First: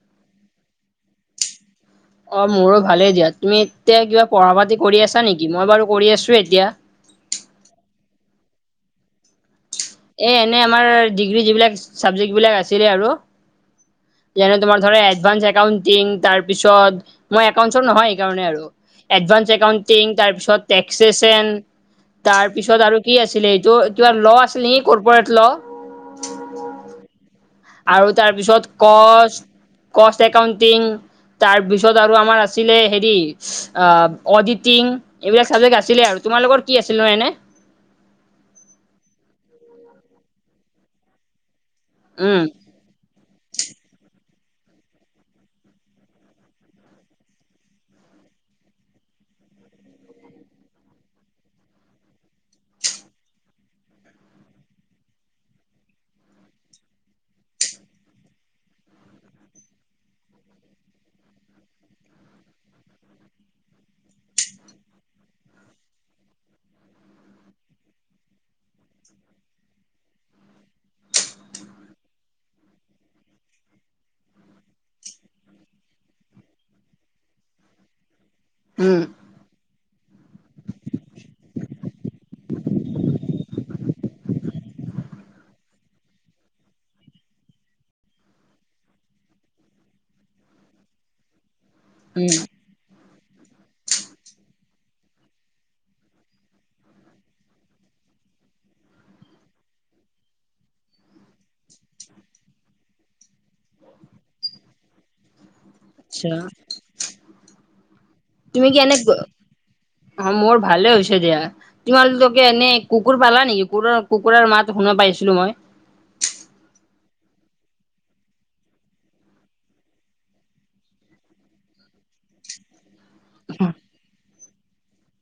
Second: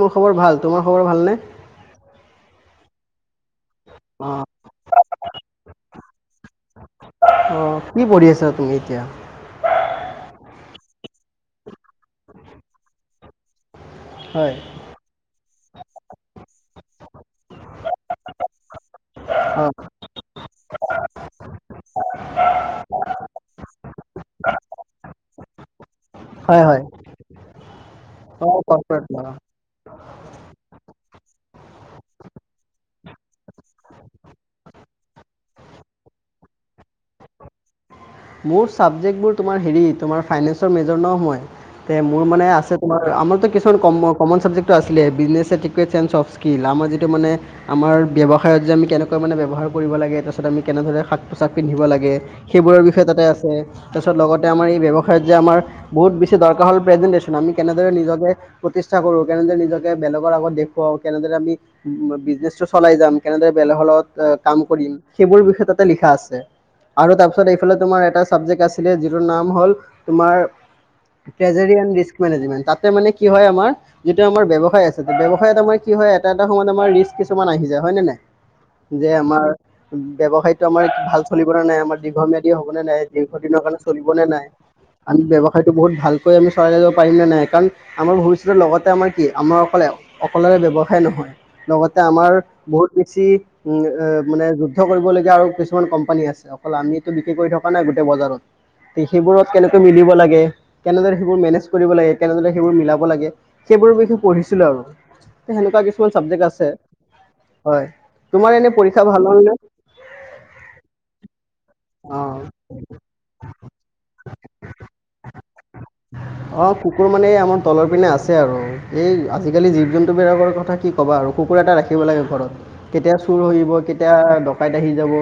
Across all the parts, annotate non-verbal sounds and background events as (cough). মোৰ খবৰ ভাল, তোমাৰ খবৰ ভালনে? অ' মোৰো ভালেই দিয়া। তুমি এতিয়া কিবা অ পঢ়া-পাতি কৰি আছা নেকি? মই বাৰু কৰি আছো এতিয়া। অ' কি পঢ়ি আছা তুমি এতিয়া? এ এনে আমাৰ ডিগ্ৰী যিবিলাক চাবজেক্ট বিলাক আছিলে আৰু। হয় যেনে তোমাৰ ধৰা এডভান্স একাউন্টিং, তাৰপিছত মই একাউন্টচৰ নহয় সেইকাৰণে আৰু। এডভান্স অ একাউন্টিং তাৰপিছত টেক্সেছ এণ্ড তাৰ পিছত আৰু কি আছিলে এইটো কিবা ল' আছিলে নেকি, কৰ্প'ৰেট ল'। হয় হয় (inaudible) আৰু তাৰ অ পিছত কৰ্পৰেট ল কস্ত, কস্ত একাউণ্টিং। তাৰপিছত আৰু আমাৰ আছিলে হেৰি অডিটিং। এইবিলাক চাবজেক্ট আছিলে আৰু তোমালোকৰ কি আছিল নহয় এনে? মোৰ চাবজেক্টবোৰ তোমাৰ হেৰি, তোমাৰ ফাইনেন্সৰ মেজৰ নহয়। তে মোৰ উম মানে আছে আমাৰতো কিছুমান কম-কমন চাবজেক্টটো আছিলে, বুচ্চিনেছ এণ্ড ট্ৰিকাষ্ণ্ড চেন্স অফ স্কিল, আমাৰ যিটো মানে আমাৰ ব্যৱসায়ত যে আমি কেনেকুৱা মানে ব্যৱহাৰ কৰিব লাগে, তাৰপিছত আমি কেনেধৰণে সাজ পোছাক পিন্ধিব লাগে। সেইবোৰৰ বিষয়ে তাতে আছে, তাৰপিছত লগতে আমাৰ এই ব্যৱসায়ত যে আমাৰ বহুত বেছি দৰকাৰ হ'ল প্ৰেজেন্টেশচন, আমি কেনেদৰে নিজকে প্ৰতিষ্ঠা কৰোঁ কেনেদৰে নিজকে বেলেগৰ আগত দেখুৱাও কেনেদৰে আমি বিজনেচটো চলাই যাম কেনেদৰে বেলেগৰ লগত কাম কৰিম সেইবোৰ বিষয়ে তাতে লিখা আছে আৰু তাৰপিছত এইফালে তোমাৰ এটা চাবজেক্ট আছিলে যিটোৰ নাম হ'ল তোমাৰ ট্ৰেজাৰী এণ্ড ৰিছ মেনেজমেণ্ট তাতে মানে কি হয় আমাৰ যিটো আমাৰ ব্যয়ৱায় আছে ব্যৱসায়ত আমাৰ কি হয় এটা এটা সময়ত আমাৰ ৰিক্স কিছুমান আহি যায় হয় নে উম নাই যে আমাৰ ব্যৱসায়টো আমাৰ ভাল চলিব না নাই আমাৰ দীৰ্ঘমীয়া হ'ব নে নাই দীৰ্ঘ দিনৰ কাৰণে চলিব নে নাই আমি ব্যৱসায়টো বহুত ভালকৈ আমি চলাই যাব পাৰিম নে নাই কাৰণ আমাৰ ভৱিষ্যতৰ লগতে আমাৰ কি আমাৰ অকলে অকলেৰে ব্যৱসায় নহয় লগতে আমাৰ বহুত বেছি উম মানে যুদ্ধ কৰিবলগীয়া আৰু কিছুমান কোম্পানী আছে অকল আমি টো বিক্ৰী কৰি থকা নাই গোটেই বজাৰত সেইবোৰত কেনেকৈ মিলিব লাগে কেনেদৰে সেইবোৰ মেনেজ কৰিব লাগে কেনেদৰে সেইবোৰ মিলাব লাগে সেইবোৰৰ বিষয়ে পঢ়িছিলোঁ আৰু সেনেকুৱা কিছু কিছুমান আচ্ছা চাবজেক্ট আছে হয় তোমাৰ তুমি কি এনেই এনে পৰীক্ষা ভাল হ'ল নে? অ মোৰ ভালে হৈছে দিয়া অ', তোমালোকে এনে কুকুৰ পালা নেকি কুকুৰৰ কুকুৰৰ মাত শুনা পাইছিলোঁ মই (unintelligible) অ কুকুৰ মানে আমাৰ তলৰ পিনে আছে আৰু এই আজিকালি জীৱ জন্তু বিলাকৰ কথা কি ক'বা আৰু কুকুৰ এটা ৰাখিব লাগে ঘৰত কেতিয়া চুৰ হৈব কেতিয়া ডকাইত আহি যাব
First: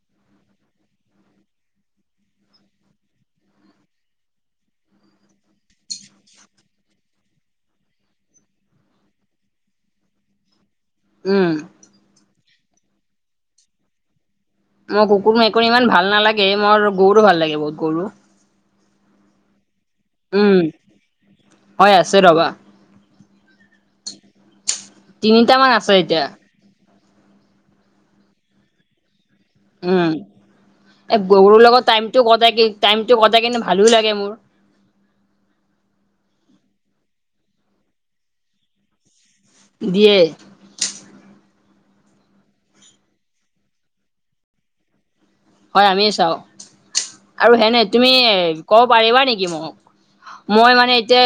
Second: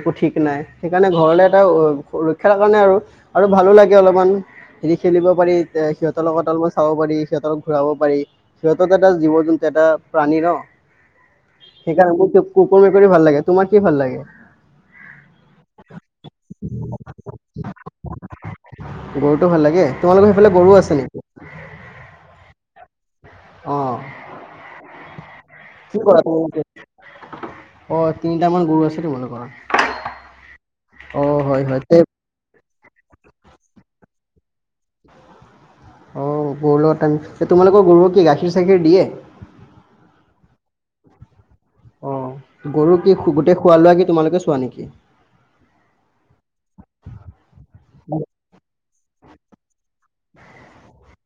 একো ঠিক নাই সেইকাৰণে ঘৰলৈ এটা সুৰক্ষাৰ কাৰণে আৰু আৰু ভালোঁ লাগে অলপমান খেলি খেলিব পাৰি এ সিহঁতৰ লগত অলপ চাব পাৰি সিহঁতক ঘূৰাব পাৰি সিহঁতক এটা জীৱ জন্তু এটা প্ৰাণী ন উম সেইকাৰণে মোৰ কুকুৰ মেকুৰী ভাল লাগে তোমাৰ কি ভাল লাগে মোৰ কুকুৰ মেকুৰী ইমান ভাল নালাগে মোৰ গৰু ভাল লাগে বহুত গৰু গৰুটো ভাল লাগে তোমালোকৰ সেইফালে উম গৰু আছে নেকি হয় আছে ৰবা অ তিনিটা মান আছে কি এতিয়া কৰা তোমালোকে অ তিনিটামান গৰু আছে তোমালোকৰ উম এ অ', হয় গৰুৰ হয় লগত তে টাইমটো কটাই কি টাইমটো কটাই কিনে ভালো লাগে মোৰ অ গৰু লগত টাইম তোমালোকৰ গৰু কি গাখীৰ চাখীৰ দিয়ে দিয়ে অ গৰু কি গোটেই খোৱা লোৱা কি তোমালোকে চোৱা নেকি হয় আমিয়ে চাওঁ আৰু সেনে তুমি ক'ব পাৰিবা নেকি মোক মই মানে এতিয়া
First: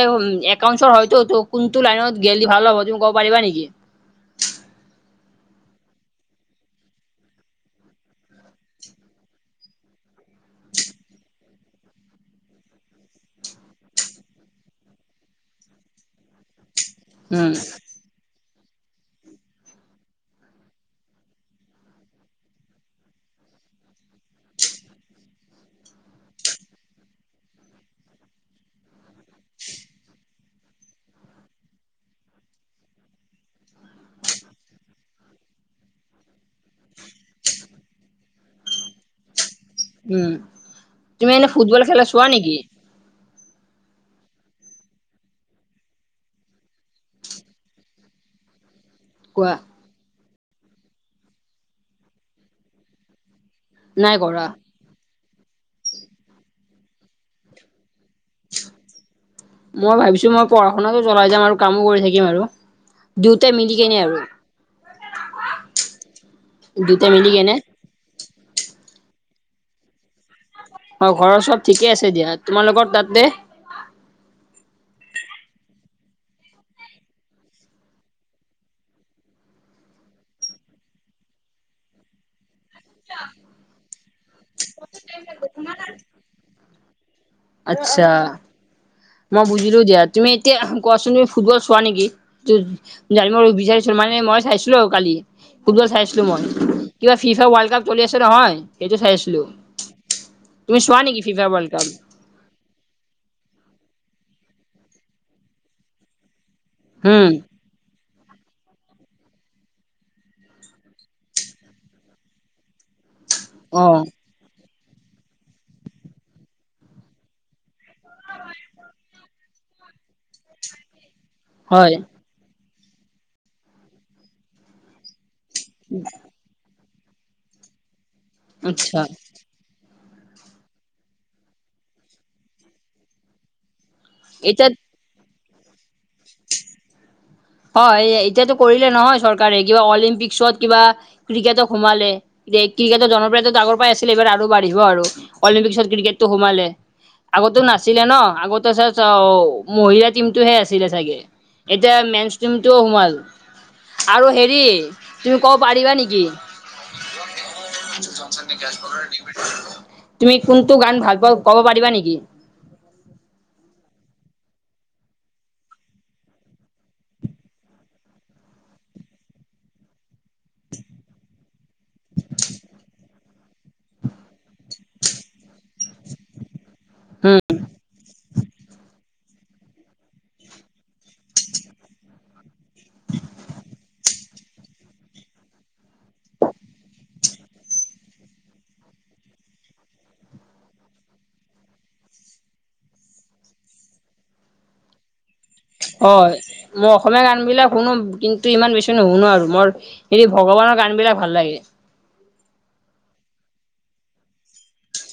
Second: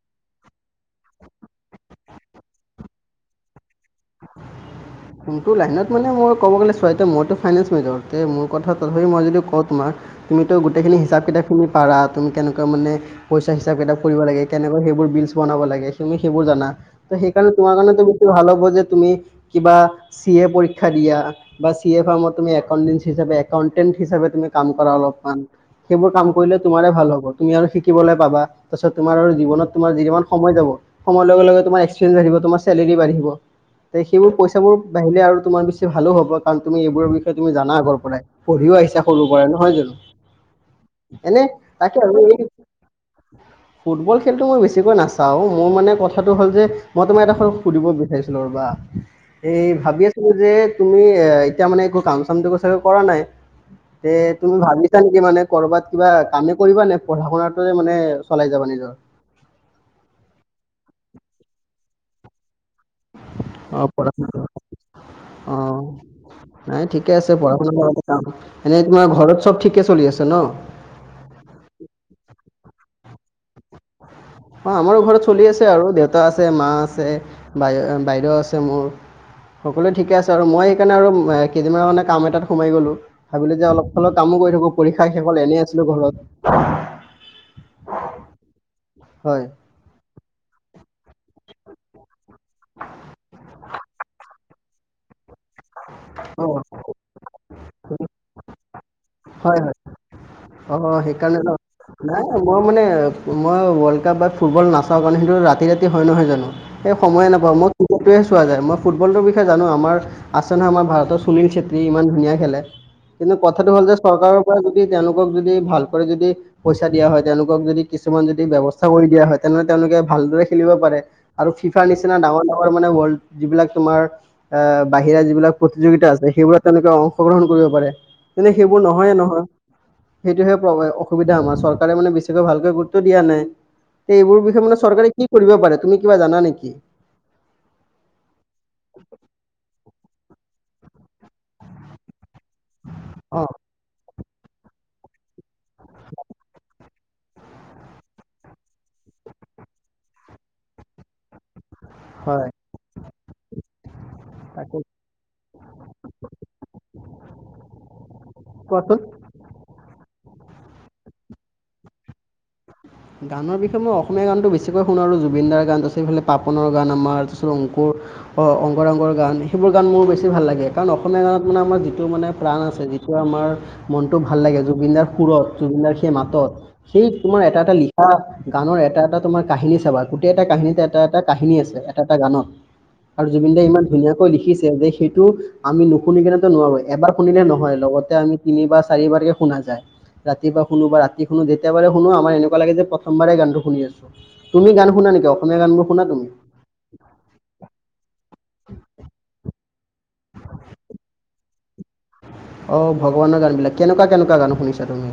একাউন্টছৰ হয়তো কোনটো লাইনত গেলি ভাল হ'ব তুমি ক'ব পাৰিবা নেকি (inaudible) কোনটো লাইনত মানে মই ক'ব গ'লে চোৱা মইটো ফাইনেন্স মেজৰতে মোৰ কথা মই যদি কওঁ তোমাৰ তুমিতো গোটেইখিনি হিচাপ কিতাপখিনি পাৰ তুমি কেনেকুৱা মানে পইচা হিচাপ কিতাপ কৰিব লাগে কেনেকৈ সেইবোৰ বিলচ বনাব লাগে তুমি সেইবোৰ জানা ত সেইকাৰণে উম, তোমাৰ কাৰণেটো বেছি ভাল হ'ব যে তুমি কিবা চি এ পৰীক্ষা দিয়া বা চি এ ফাম তুমি একাউণ্টেন হিচাপে একাউটেণ্ট হিচাপে তুমি কাম কৰা অলপমান সেইবোৰ কাম কৰিলে তোমাৰে ভাল হ'ব তুমি আৰু শিকিবলে পাবা তাৰপিছত তোমাৰ আৰু জীৱনত তোমাৰ যিমান সময় যাব সময় লগে লগে তোমাৰ এক্সপয়েঞ্চ বাঢ়িব তোমাৰ চেলেৰি বাঢ়িব তে সেইবোৰ পইচাবোৰ বাঢ়িলে আৰু তোমাৰ বেছি ভালো হব কাৰণ তুমি এইবোৰবিষয়ে তুমি জানা আগৰ পৰাই পঢ়িও আহিছা সৰুৰ পৰাই নহয় জানো উম, তুমি এনে ফুটবল খেলা তাকে আৰু চোৱা এই নেকি? (inaudible) ফুটবল খেলটো মই বেছিকৈ নাচাও মোৰ মানে কথাটো হ'ল যে মই তোমাৰ এটা সুধিব বিচাৰিছিলো ৰবা কোৱা এই ভাবি আ ছিলো যে তুমি এ এতিয়া মানে একো কাম চামটো চাগে কৰা নাই তে নাই কৰা। তুমি ভাবি ছা নেকি মানে কৰবাত কিবা কামে কৰিবা নে পঢ়া শুনাটোয়ে মানে চলাই যাবা নিজৰ? মই ভাবিছো মই পঢ়া শুনাটো চলাই যাম আৰু কামো কৰি থাকিম আৰু। দুইটাই মিলি অ কেনে পঢ়া আৰু শুনা অ (unintelligible) নাই দুয়োটাই ঠিকে মিলি আছে পঢ়া কেনে শুনা ঘৰতে কাম এনে তোমাৰ ঘৰত চব ঠিকে চলি আছে ন? অ ঘৰৰ চব ঠিকে আছে দিয়া, তোমাৰালোকৰ তাতে? অ আমাৰো ঘৰত চলি আছে আৰু দেউতা আছে মা আছে বাই বাইদেউ আছে মোৰ সকলোৱে ঠিকে আছে আৰু মই সেইকাৰণে আৰু কেইদিনমান মানে কাম এটাত সোমাই গ'লো। ভাবিলো যে অলপ অলপ কামো কৰি থাকো পৰীক্ষা শেষ হ'ল এনেই আছিলো ঘৰত। আত্চ্ছা। হয় মই বুজিলো দিয়া তুমি এতিয়া কোৱাচোন তুমি ফুটবল চোৱা নেকি? তুদ জানিব বিচাৰিছো মানে মই চাইছিলো কালি। ফুটবল চাইছিলো মই অঁ কিবা ফিফা ৱৰ্লড কাপ চলি আছে নহয় সেইটো চাইছিলো। হয় হয় অ সেইকাৰণে ন, নাই। মই মানে মই ৱৰ্ল্ড কাপ বা ফুটবল নাচাও কাণে সেইটো ৰাতি ৰাতি হয় নহয় জানো? সে উম, সময় নাপাওঁ মই ক্ৰিকেটোহেজ চোৱা যায় মই ফুটবলটোৰ বিষয়ে জানো আমাৰ আছে নহয় আমাৰ ভাৰতৰ সুনীল ছেত্ৰী ইমান ধুনীয়া খেলে। কিন্তু কথাটো হ'ল যে অ' চৰকাৰৰ পৰা যদি তেওঁলোকক যদি ভাল কৰি যদি পইচা দিয়া হয় তেওঁলোকক যদি কিছুমান যদি ব্যৱস্থা কৰি দিয়া হয় তেনেহ'লে তেওঁলোকে ভালদৰে খেলিব পাৰে। আৰু ফিফাৰ হয় নিচিনা ডাঙৰ ডাঙৰ মানে ৱৰ্ল্ড যিবিলাক তোমাৰ এ বাহিৰা যিবিলাক প্ৰতিযোগিতা আছে সেইবোৰত তেওঁলোকে অংশগ্ৰহণ কৰিব পাৰে, তেনে সেইবোৰ আচ্ছা। নহয়ে নহয়। সেইটোহে অসুবিধা আমাৰ চৰকাৰে মানে বেছিকৈ ভালকৈ গুৰুত্ব দিয়া নাই। এইবোৰৰ বিষয়ে এতিয়া মানে চৰকাৰে কি কৰিব পাৰে তুমি কিবা জানা নেকি? হয় এতিয়াটো কৰিলে নহয় চৰকাৰে কিবা অলিম্পিকসত কিবা ক্ৰিকেটক সোমালে। এ ক্ৰিকেটৰ অ জনপ্ৰিয়তাটো আগৰ পৰাই আছিলে এইবাৰ আৰু বাঢ়িব আৰু অলিম্পিকসত ক্ৰিকেটো সোমালে। আগতে নাছিলে ন, আগতে চা চ মহিলা টিমটোহে আছিলে চাগে। এতিয়া মে হয় টিমটো সোমাল আৰু হেৰি তাকে তুমি ক'ব পাৰিবা নেকি কোৱাচোন। (unintelligible) তুমি কোনটো গান ভাল পাওঁ ক'ব পাৰিবা নেকি? গানৰ বিষয়ে মই অসমীয়া গানটো বেছিকৈ শুনো, জুবিনদাৰ গান আছে, এইফালে পাপনৰ গান আমাৰ তাৰপিছত অংকুৰ অ অংগৰা অংগৰ গান সেইবোৰ গান মোৰ বেছ ছি ভাল লাগে কাৰণ অসমীয়া গানত মানে আমাৰ যিটো মানে প্ৰাণ আছে যিটো আমাৰ মনটো ভাল লাগে জুবিন দাৰ সুৰত জুবিনদাৰ সেই মাতত সেই উম তোমাৰ এটা এটা লিখ খা গানৰ এটা এটা তোমাৰ কাহিনী চাবা গোটেই এটা কাহিনীতে এটা এটা কাহিনী আছে এটা এটা গানত। আৰু জুবিনদে ইমান ধুনীয়াকৈ লিখিছে যে সেইটো আমি নুশুনিগিনেটো নোৱাৰো এবাৰ শুনিলে নহয় লগত তে আমি তিনিবাৰ চাৰিবাৰ কে শুনা যায় ৰাতিপুৱা শুনো বা ৰাতি শুনো যেতিয়া বাৰে শুনো আমাৰ এনেকুৱা লাগে যে প্ৰথমবাৰেই গানটো শুনি আছো। তুমি গান শুনা নেকি অসমীয়া গানবোৰ শুনা তুমি? হয় মই অসমীয়া গানবিলাক শুনো কিন্তু ইমান বেছি নুশুনো আৰু মৰ সেই ভগৱানৰ গানবিলাক ভাল লাগে। অ ভগৱানৰ গানবিলাক কেনেকুৱা কেনেকুৱা গান শুনিছা তুমি?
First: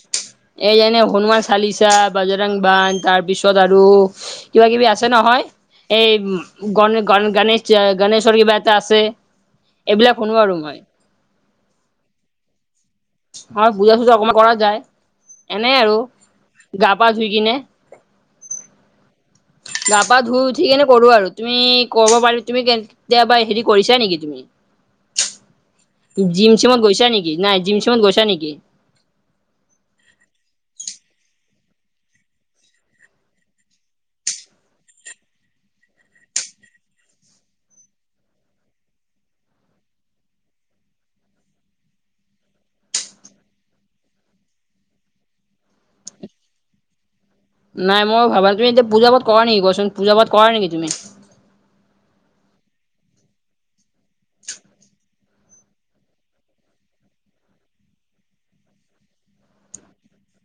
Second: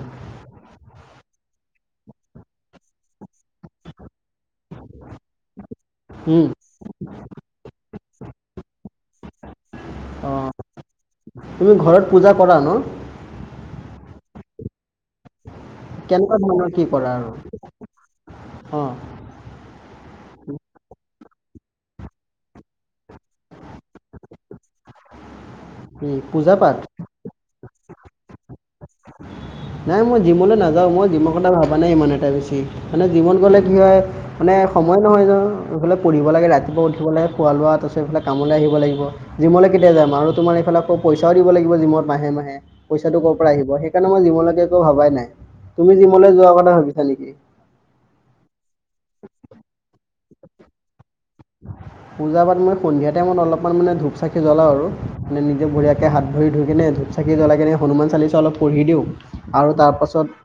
এই যেনে হনুমান চালিচা, বাজৰাং বান্ধ তাৰপিছত আৰু কিবা কিবি আছে নহয়। উম এই গণ গ গণেশ গণেশৰ কিবা এটা আছে। এইবিলাক অ শুনো আৰু মই। তুমি ঘৰত পূজা কৰা ন? হয় বুজা চুজা অকমান কৰা যায় এনে আৰু গা পা ধুই কিনে। অঁ গা পা ধুই উঠি কেনে কৰো আৰু। তুমি ক'ব পাৰি তুমি কেতিয়াবা হেৰি কৰিছা নেকি তুমি? (inaudible) জিম পূজা পাঠ চিমত গৈছা নেকি নাই জিম চিমত গৈছা নেকি? নাই মই জিমলৈ নাযাওঁ মই জিমৰ কথা ভবা নাই ইমান এটা বেছি। মানে জিমত গ'লে কি হয়- মানে সময় নহয় ন। এইফালে পঢ়িব লাগে ৰাতিপুৱা উঠিব লাগে খোৱা লোৱাত আছে এইফালে কামলৈ আহিব লাগিব। জিমলৈ কেতিয়া যাম? আৰু তোমাৰ এইফালে আকৌ পইচাও দিব লাগিব জিমত মাহে মাহে। পইচাটো ক'ৰ পৰা আহিব? সেইকাৰণে মই জিমলৈকে একো ভবাই নাই। তুমি জিমলৈ যোৱাৰ কথা ভাবিছা নেকি? নাই মই ভাবা। তুমি পূজা পাত কৰা নেকি কোৱাচোন? পূজা পাত কৰা নেকি তুমি? (inaudible) পূজা পাত মই সন্ধিয়া টাইমত অলপমান মানে ধূপ চাকি জ্বলাওঁ আৰু মানে নিজে বঢ়ীয়াকে হাত ভৰি ধুই কিনে ধূপ চা- চাকি জ্বলাই কিনে হনুমান চালিচা অলপ পঢ়ি দিওঁ আৰু তাৰ পাছত-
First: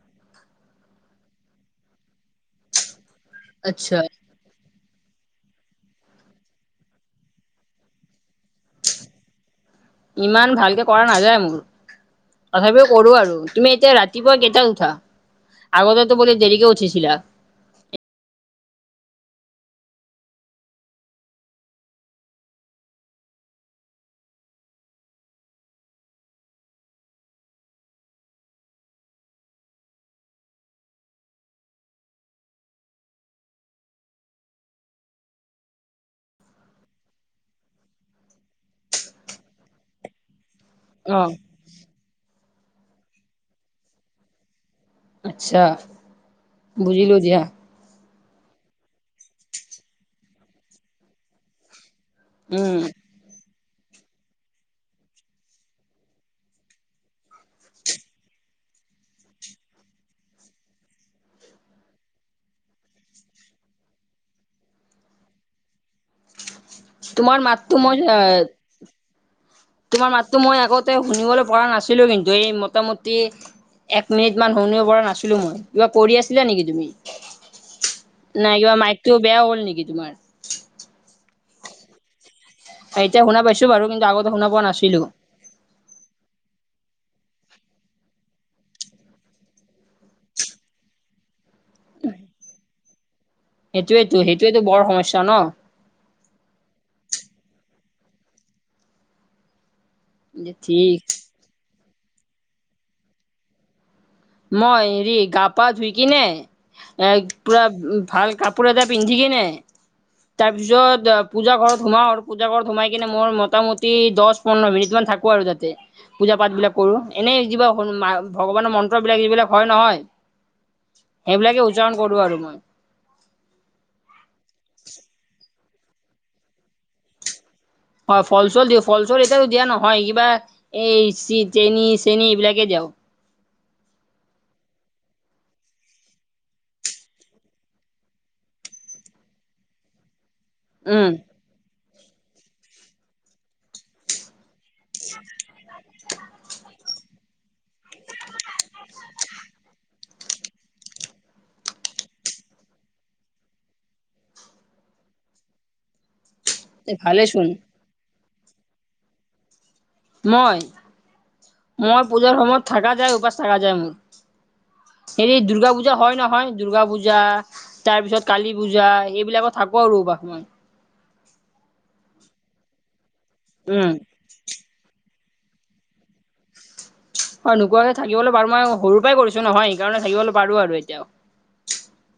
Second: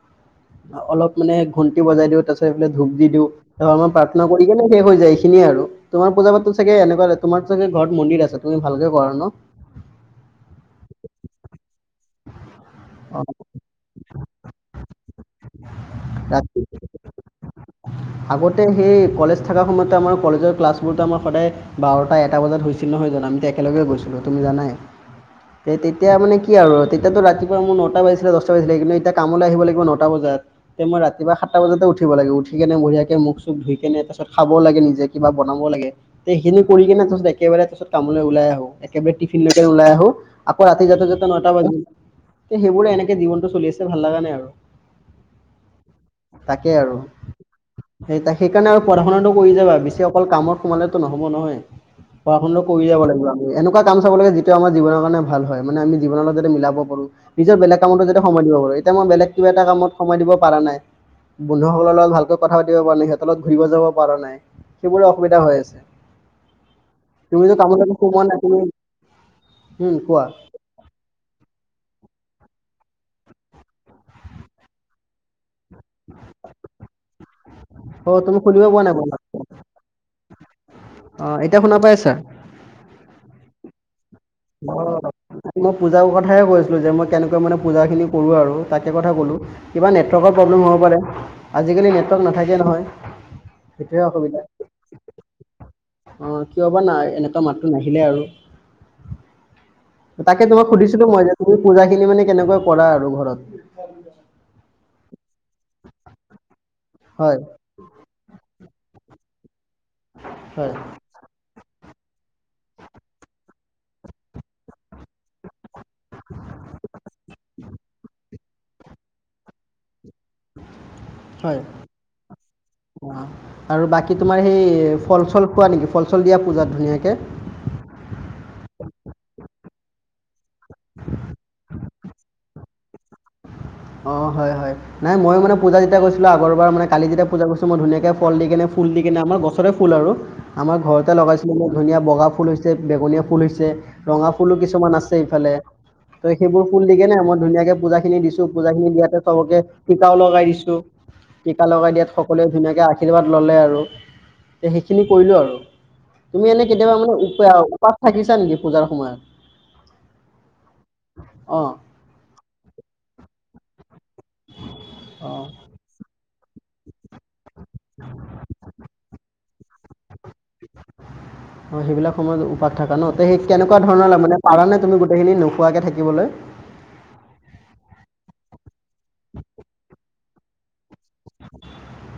অলপ মানে ঘণ্টি বজাই দিওঁ তাৰ পিছত এইফালে ধূপ দি দিওঁ। অলপ আচ্ছা প্ৰাৰ্থনা কৰি কেনে শেষ হৈ যায় এইখিনিয়ে আৰু। তোমাৰ পূজা পাতটো চাগে এনেকা তোমাৰ চাগে ঘৰত মন্দিৰ আছে। তুমি ভালকে কৰা ন? ইমান ভালকে কৰা নাযায় মোৰ। তথাপিও কৰো অ, আৰু। তুমি এতিয়া ৰাতিপুৱা কেইটাত উঠা? আগতেতো বোলে ৰাতি দেৰীকে উঠিছিলা। আগতে সেই কলেজ থকা সময়ত আমাৰ কলেজৰ ক্লাছবোৰত আমাৰ সদায়- বাৰটা এটা বজাত হৈছিল নহয় জানো আমি একেলগে গৈছিলো তুমি জানাই। তেতিয়া মানে কি আৰু? এতিয়াটো ৰাতিপুৱা মোৰ নটা বাজিছিলে দটা বাজিছিলে কিন্তু, এতিয়া কামলৈ আহিব লাগিব নটা বজাত। তে মই ৰাতিপুৱা সাতটা বজাতে উঠিব লাগিব। উঠি কেনে বঢ়িয়াকে মুখ চুখ ধুইকিনে তাৰপাত খাবও লাগে নিজে কিবা বনাব লাগে। তে সেইখিনি কৰি কিনে একেবাৰে তাৰছত কামলৈ ওলাই আহো একেবাৰে টিফিন লৈকে ওলাই আহো। আকৌ ৰাতি যাত অ যাতে নটা বাজিই। ত সেইবোৰে এনেকে জীৱনটো চলি আছে ভাল লগা নাই আৰু। আচ্ছা তাকে আৰু বুজিলো দিয়া। সেই তাক সেইকাৰণে আৰু পঢ়া শুনাটো কৰি যাবা বেছি অকল কামত সোমালেতো নহব নহয়। পঢ় শুনটো উম কৰি যাব লাগিব। এনেকুৱা কাম চাব লাগে যিটো আমাৰ জীৱনৰ কাৰে ভাল হয়। মানে আমি জীৱনৰ লগত যাতে মিলাব- পাৰোঁ। নিজৰ বেলেগ কামতো যাতে সময় দিব পাৰো। এতিয়া মই বেলেগ কিবা এটা কামত সময় দিব পৰা নাই। বন্ধুসকলৰ লগত ভালকৈ কথা পাতিব পৰা নাই, সিহঁত লগত ঘূৰিব যাব পৰা নাই সেইবোৰো অসুবিধা হৈ আছে। তোমাৰ তুমি যে মাতটো কাম মই কৰিব খুব মন ন তুমি- হুম তোমাৰ কোৱা মাতো মই আগত- এ শুনিবলৈ পৰা নাছিলোঁ কিন্তু এই মোটামুটি এক মিনিটমান শুনিব পৰা নাছিলোঁ মই। কিবা কৰি আছিলা নেকি তুমি? অঁ তুমি নাই শুনিব কিবা পোৱা মোৰ মাইকটো মাতটো বেয়া হ'ল নেকি তোমাৰ? অঁ, এতিয়া শুনা পাইছা? এতিয়া শুনা পাইছো বাৰু কিন্তু আগত- অঁ মই পূজাৰ কথাহে কৈছিলো, যে মই কেনেকৈ মানে পূজা খিনি কৰো আৰু তাকে কথা কলো। কিবা নেটৱৰ্কৰ প্ৰব্লেম হ'ব পাৰে। আজিকালি নেটৱৰ্ক নাথাকে নহয়। সেইটোহে সেইটোয়েটো অসুবিধা সেইটোয়েটো বৰ সমস্যা ন। অ' কিয় বা নাই এনেকুৱা মাতটো নাহিলে আৰু। তাকে তোমাক ঠিক সুধিছিলো মই যে তুমি পূজা খিনি মানে কেনেকুৱা কৰা আৰু ঘৰত? মই হেৰি গা পা ধুই কিনে এ হয়, পুৰা উ ভাল কাপোৰ এটা পিন্ধি কিনে, হয়, তাৰপিছত পূজা ঘৰত সোমাওঁ আৰু পূজা ঘৰত সোমাই কিনে মই মোটামুটি দহ পোন্ধৰ মিনিট মান থাকো আৰু তাতে। পূজা পাত বিলাক কৰো এনেই কিবা ভগৱানৰ মন্ত্ৰ বিলাক যিবিলাক হয় নহয় হয়। সেইবিলাকে উচ্চাৰণ কৰো আৰু মই। আৰু বাকী তোমাৰ সেই ফল চল খোৱা নেকি ফল চল দিয়া পূজাত ধুনীয়াকে? হয় ফল চল দিওঁ, ফল চল এতিয়া দিয়া নহয় কিবা এই চেনি চেনি এইবিলাকে দিওঁ। অ' হয়, হয়। নাই মই মানে পূজা যেতিয় কৰিছিলো আগৰ বাৰ মানে কালি যেতিয়া পুজা কৰিছো মই ধুনীয়াকে ফল দি কেনে ফুল দি কেনে আমাৰ গছ ৰে ফুল আৰু, আমাৰ উম ঘৰতে লগাইছো এনে ধুনীয়া বগা ফুল হৈছে, বেঙনীয়া ফুল হৈছে, ৰঙা ফুলো কিছুমান আছে ইফালে ত সেইবোৰ ফুল দি কিনে মই ধুনীয়াকে পুজা খিনি দিছো। পূজা খিনি দিয়াতে চবকে টিকাও লগাই দিছো। টিকা লগাই দিয়াত সকলোৱে ধুনীয়াকে আশীৰ্বাদ ল'লে আৰু। তে সেইখিনি কৰিলো আৰু। তুমি এনে কেতিয়াবা মানে ভালেচোন উপবাস থাকিছা নেকি পূজাৰ সময়ত? মই, অঁ মই পূজাৰ সময়ত থকা যায় উপবাস থকা যায় মোৰ। হেৰি অঁ দুৰ্গা পূজা পূজা হয় নহয়, দূৰ্গা পূজা তাৰ পিছত কালী পূজা এইবিলাকত থাকো আৰু উপবাস মই। অ' সেইবিলাক সময়ত উপবাস থকা ন? তে সেই কেনেকুৱা উম ধৰণৰ মানে কাৰণে তুমি গোটেইখিনি নোখোৱাকে থাকিবলৈ? হয়। নোখোৱাকে থাকলৈ পাৰো, মই সৰুৰ পৰাই কৰিছো নহয় সেইকাৰণে থাকিবলৈ পাৰো আৰু এতিয়াও।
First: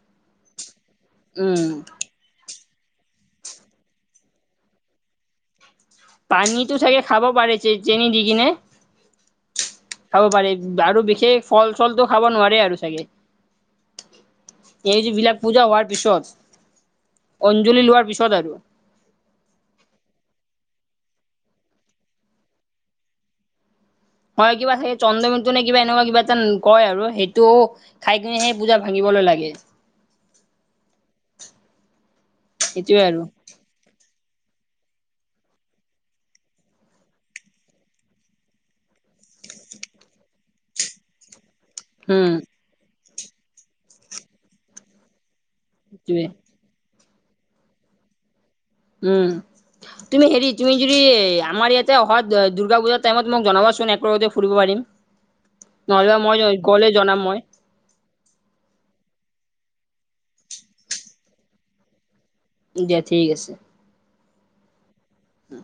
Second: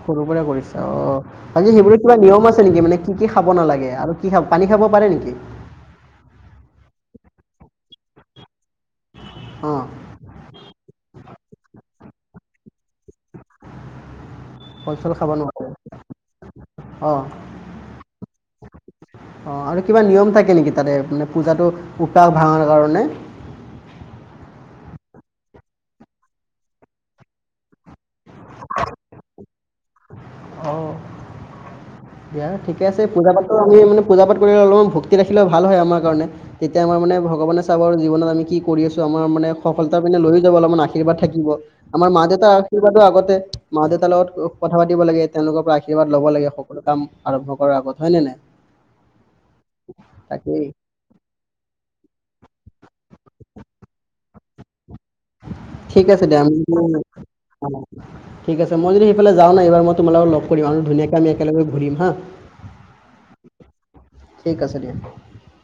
সৰুৰ পৰাই কৰিছা অ', উম বাকী সেইবো কিবা নিয়ম আছে নেকি মানে কি কি খাব নালাগে আৰু কি খাব পানী খাব পাৰে নেকি? পানীটো চাগে খাব পাৰে চে চেনি দি কিনে। অঁ খাব পাৰি, আৰু বিশেষ ফল চলটো খাব নোৱাৰে আৰু চাগে। ফল এই চল যে খাব বিলাক পূজা নোৱাৰে হোৱাৰ পিছত অঁ অঞ্জলি লোৱাৰ পিছত আৰু অঁ আৰু কিবা নিয়ম থাকে নেকি তাতে মানে পূজাটো উপবাস ভাঙাৰ কাৰণে? মই কিবা সেই চন্দ্ৰ মিতু নে কিবা এনেকুৱা কিবা এটা কয় আৰু। সেইটো খাই কিনেহে পূজা ভাঙিবলৈ লাগে। অ'। দিয়া ঠিকে আছে সেইটোয়ে আৰু পূজাটো আমি মানে পূজা পাঠ কৰিলে অলপমান ভক্তি ৰাখিলে ভাল হয় আমাৰ কাৰণে। তেতিয়া আমাৰ মানে ভগৱানে চাব, আৰু জীৱনত আমি কি কৰি আছো আমাৰ মানে সফলতাৰ পিনে লৈয়ও যাব অলপমান আশীৰ্বাদ থাকিব। আমাৰ মা উম দেউতাৰ আশীৰ্বাদো আগতে মা দেউতাৰ লগত কথা পাতিব লাগে তেওঁলোকৰ পৰা আশীৰ্বাদ ল'ব সেইটোৱে লাগে। কিবা কাম আৰম্ভ কৰাৰ আগত হয় ন নাই? উম, তুমি হেৰি তাকেই তুমি যদি তুমি আমাৰ ইয়াতে অহা দ দুৰ্গা পুজাৰ টাইমত মোক জনাবাচোন একেলগতে ফুৰিব পাৰিম? ঠিক নহ'লেবা আছে মই দিয়া গ'লে জনাম মই আ ঠিক আছে মই যদি সেইফালে যাওঁ না এইবাৰ মই তোমালোকক লগ কৰিম আৰু ধুনীয়াকে আমি একেলগে ঘূৰিম হা'। দিয়া ঠিক আছে। ঠিক আছে দিয়া। উম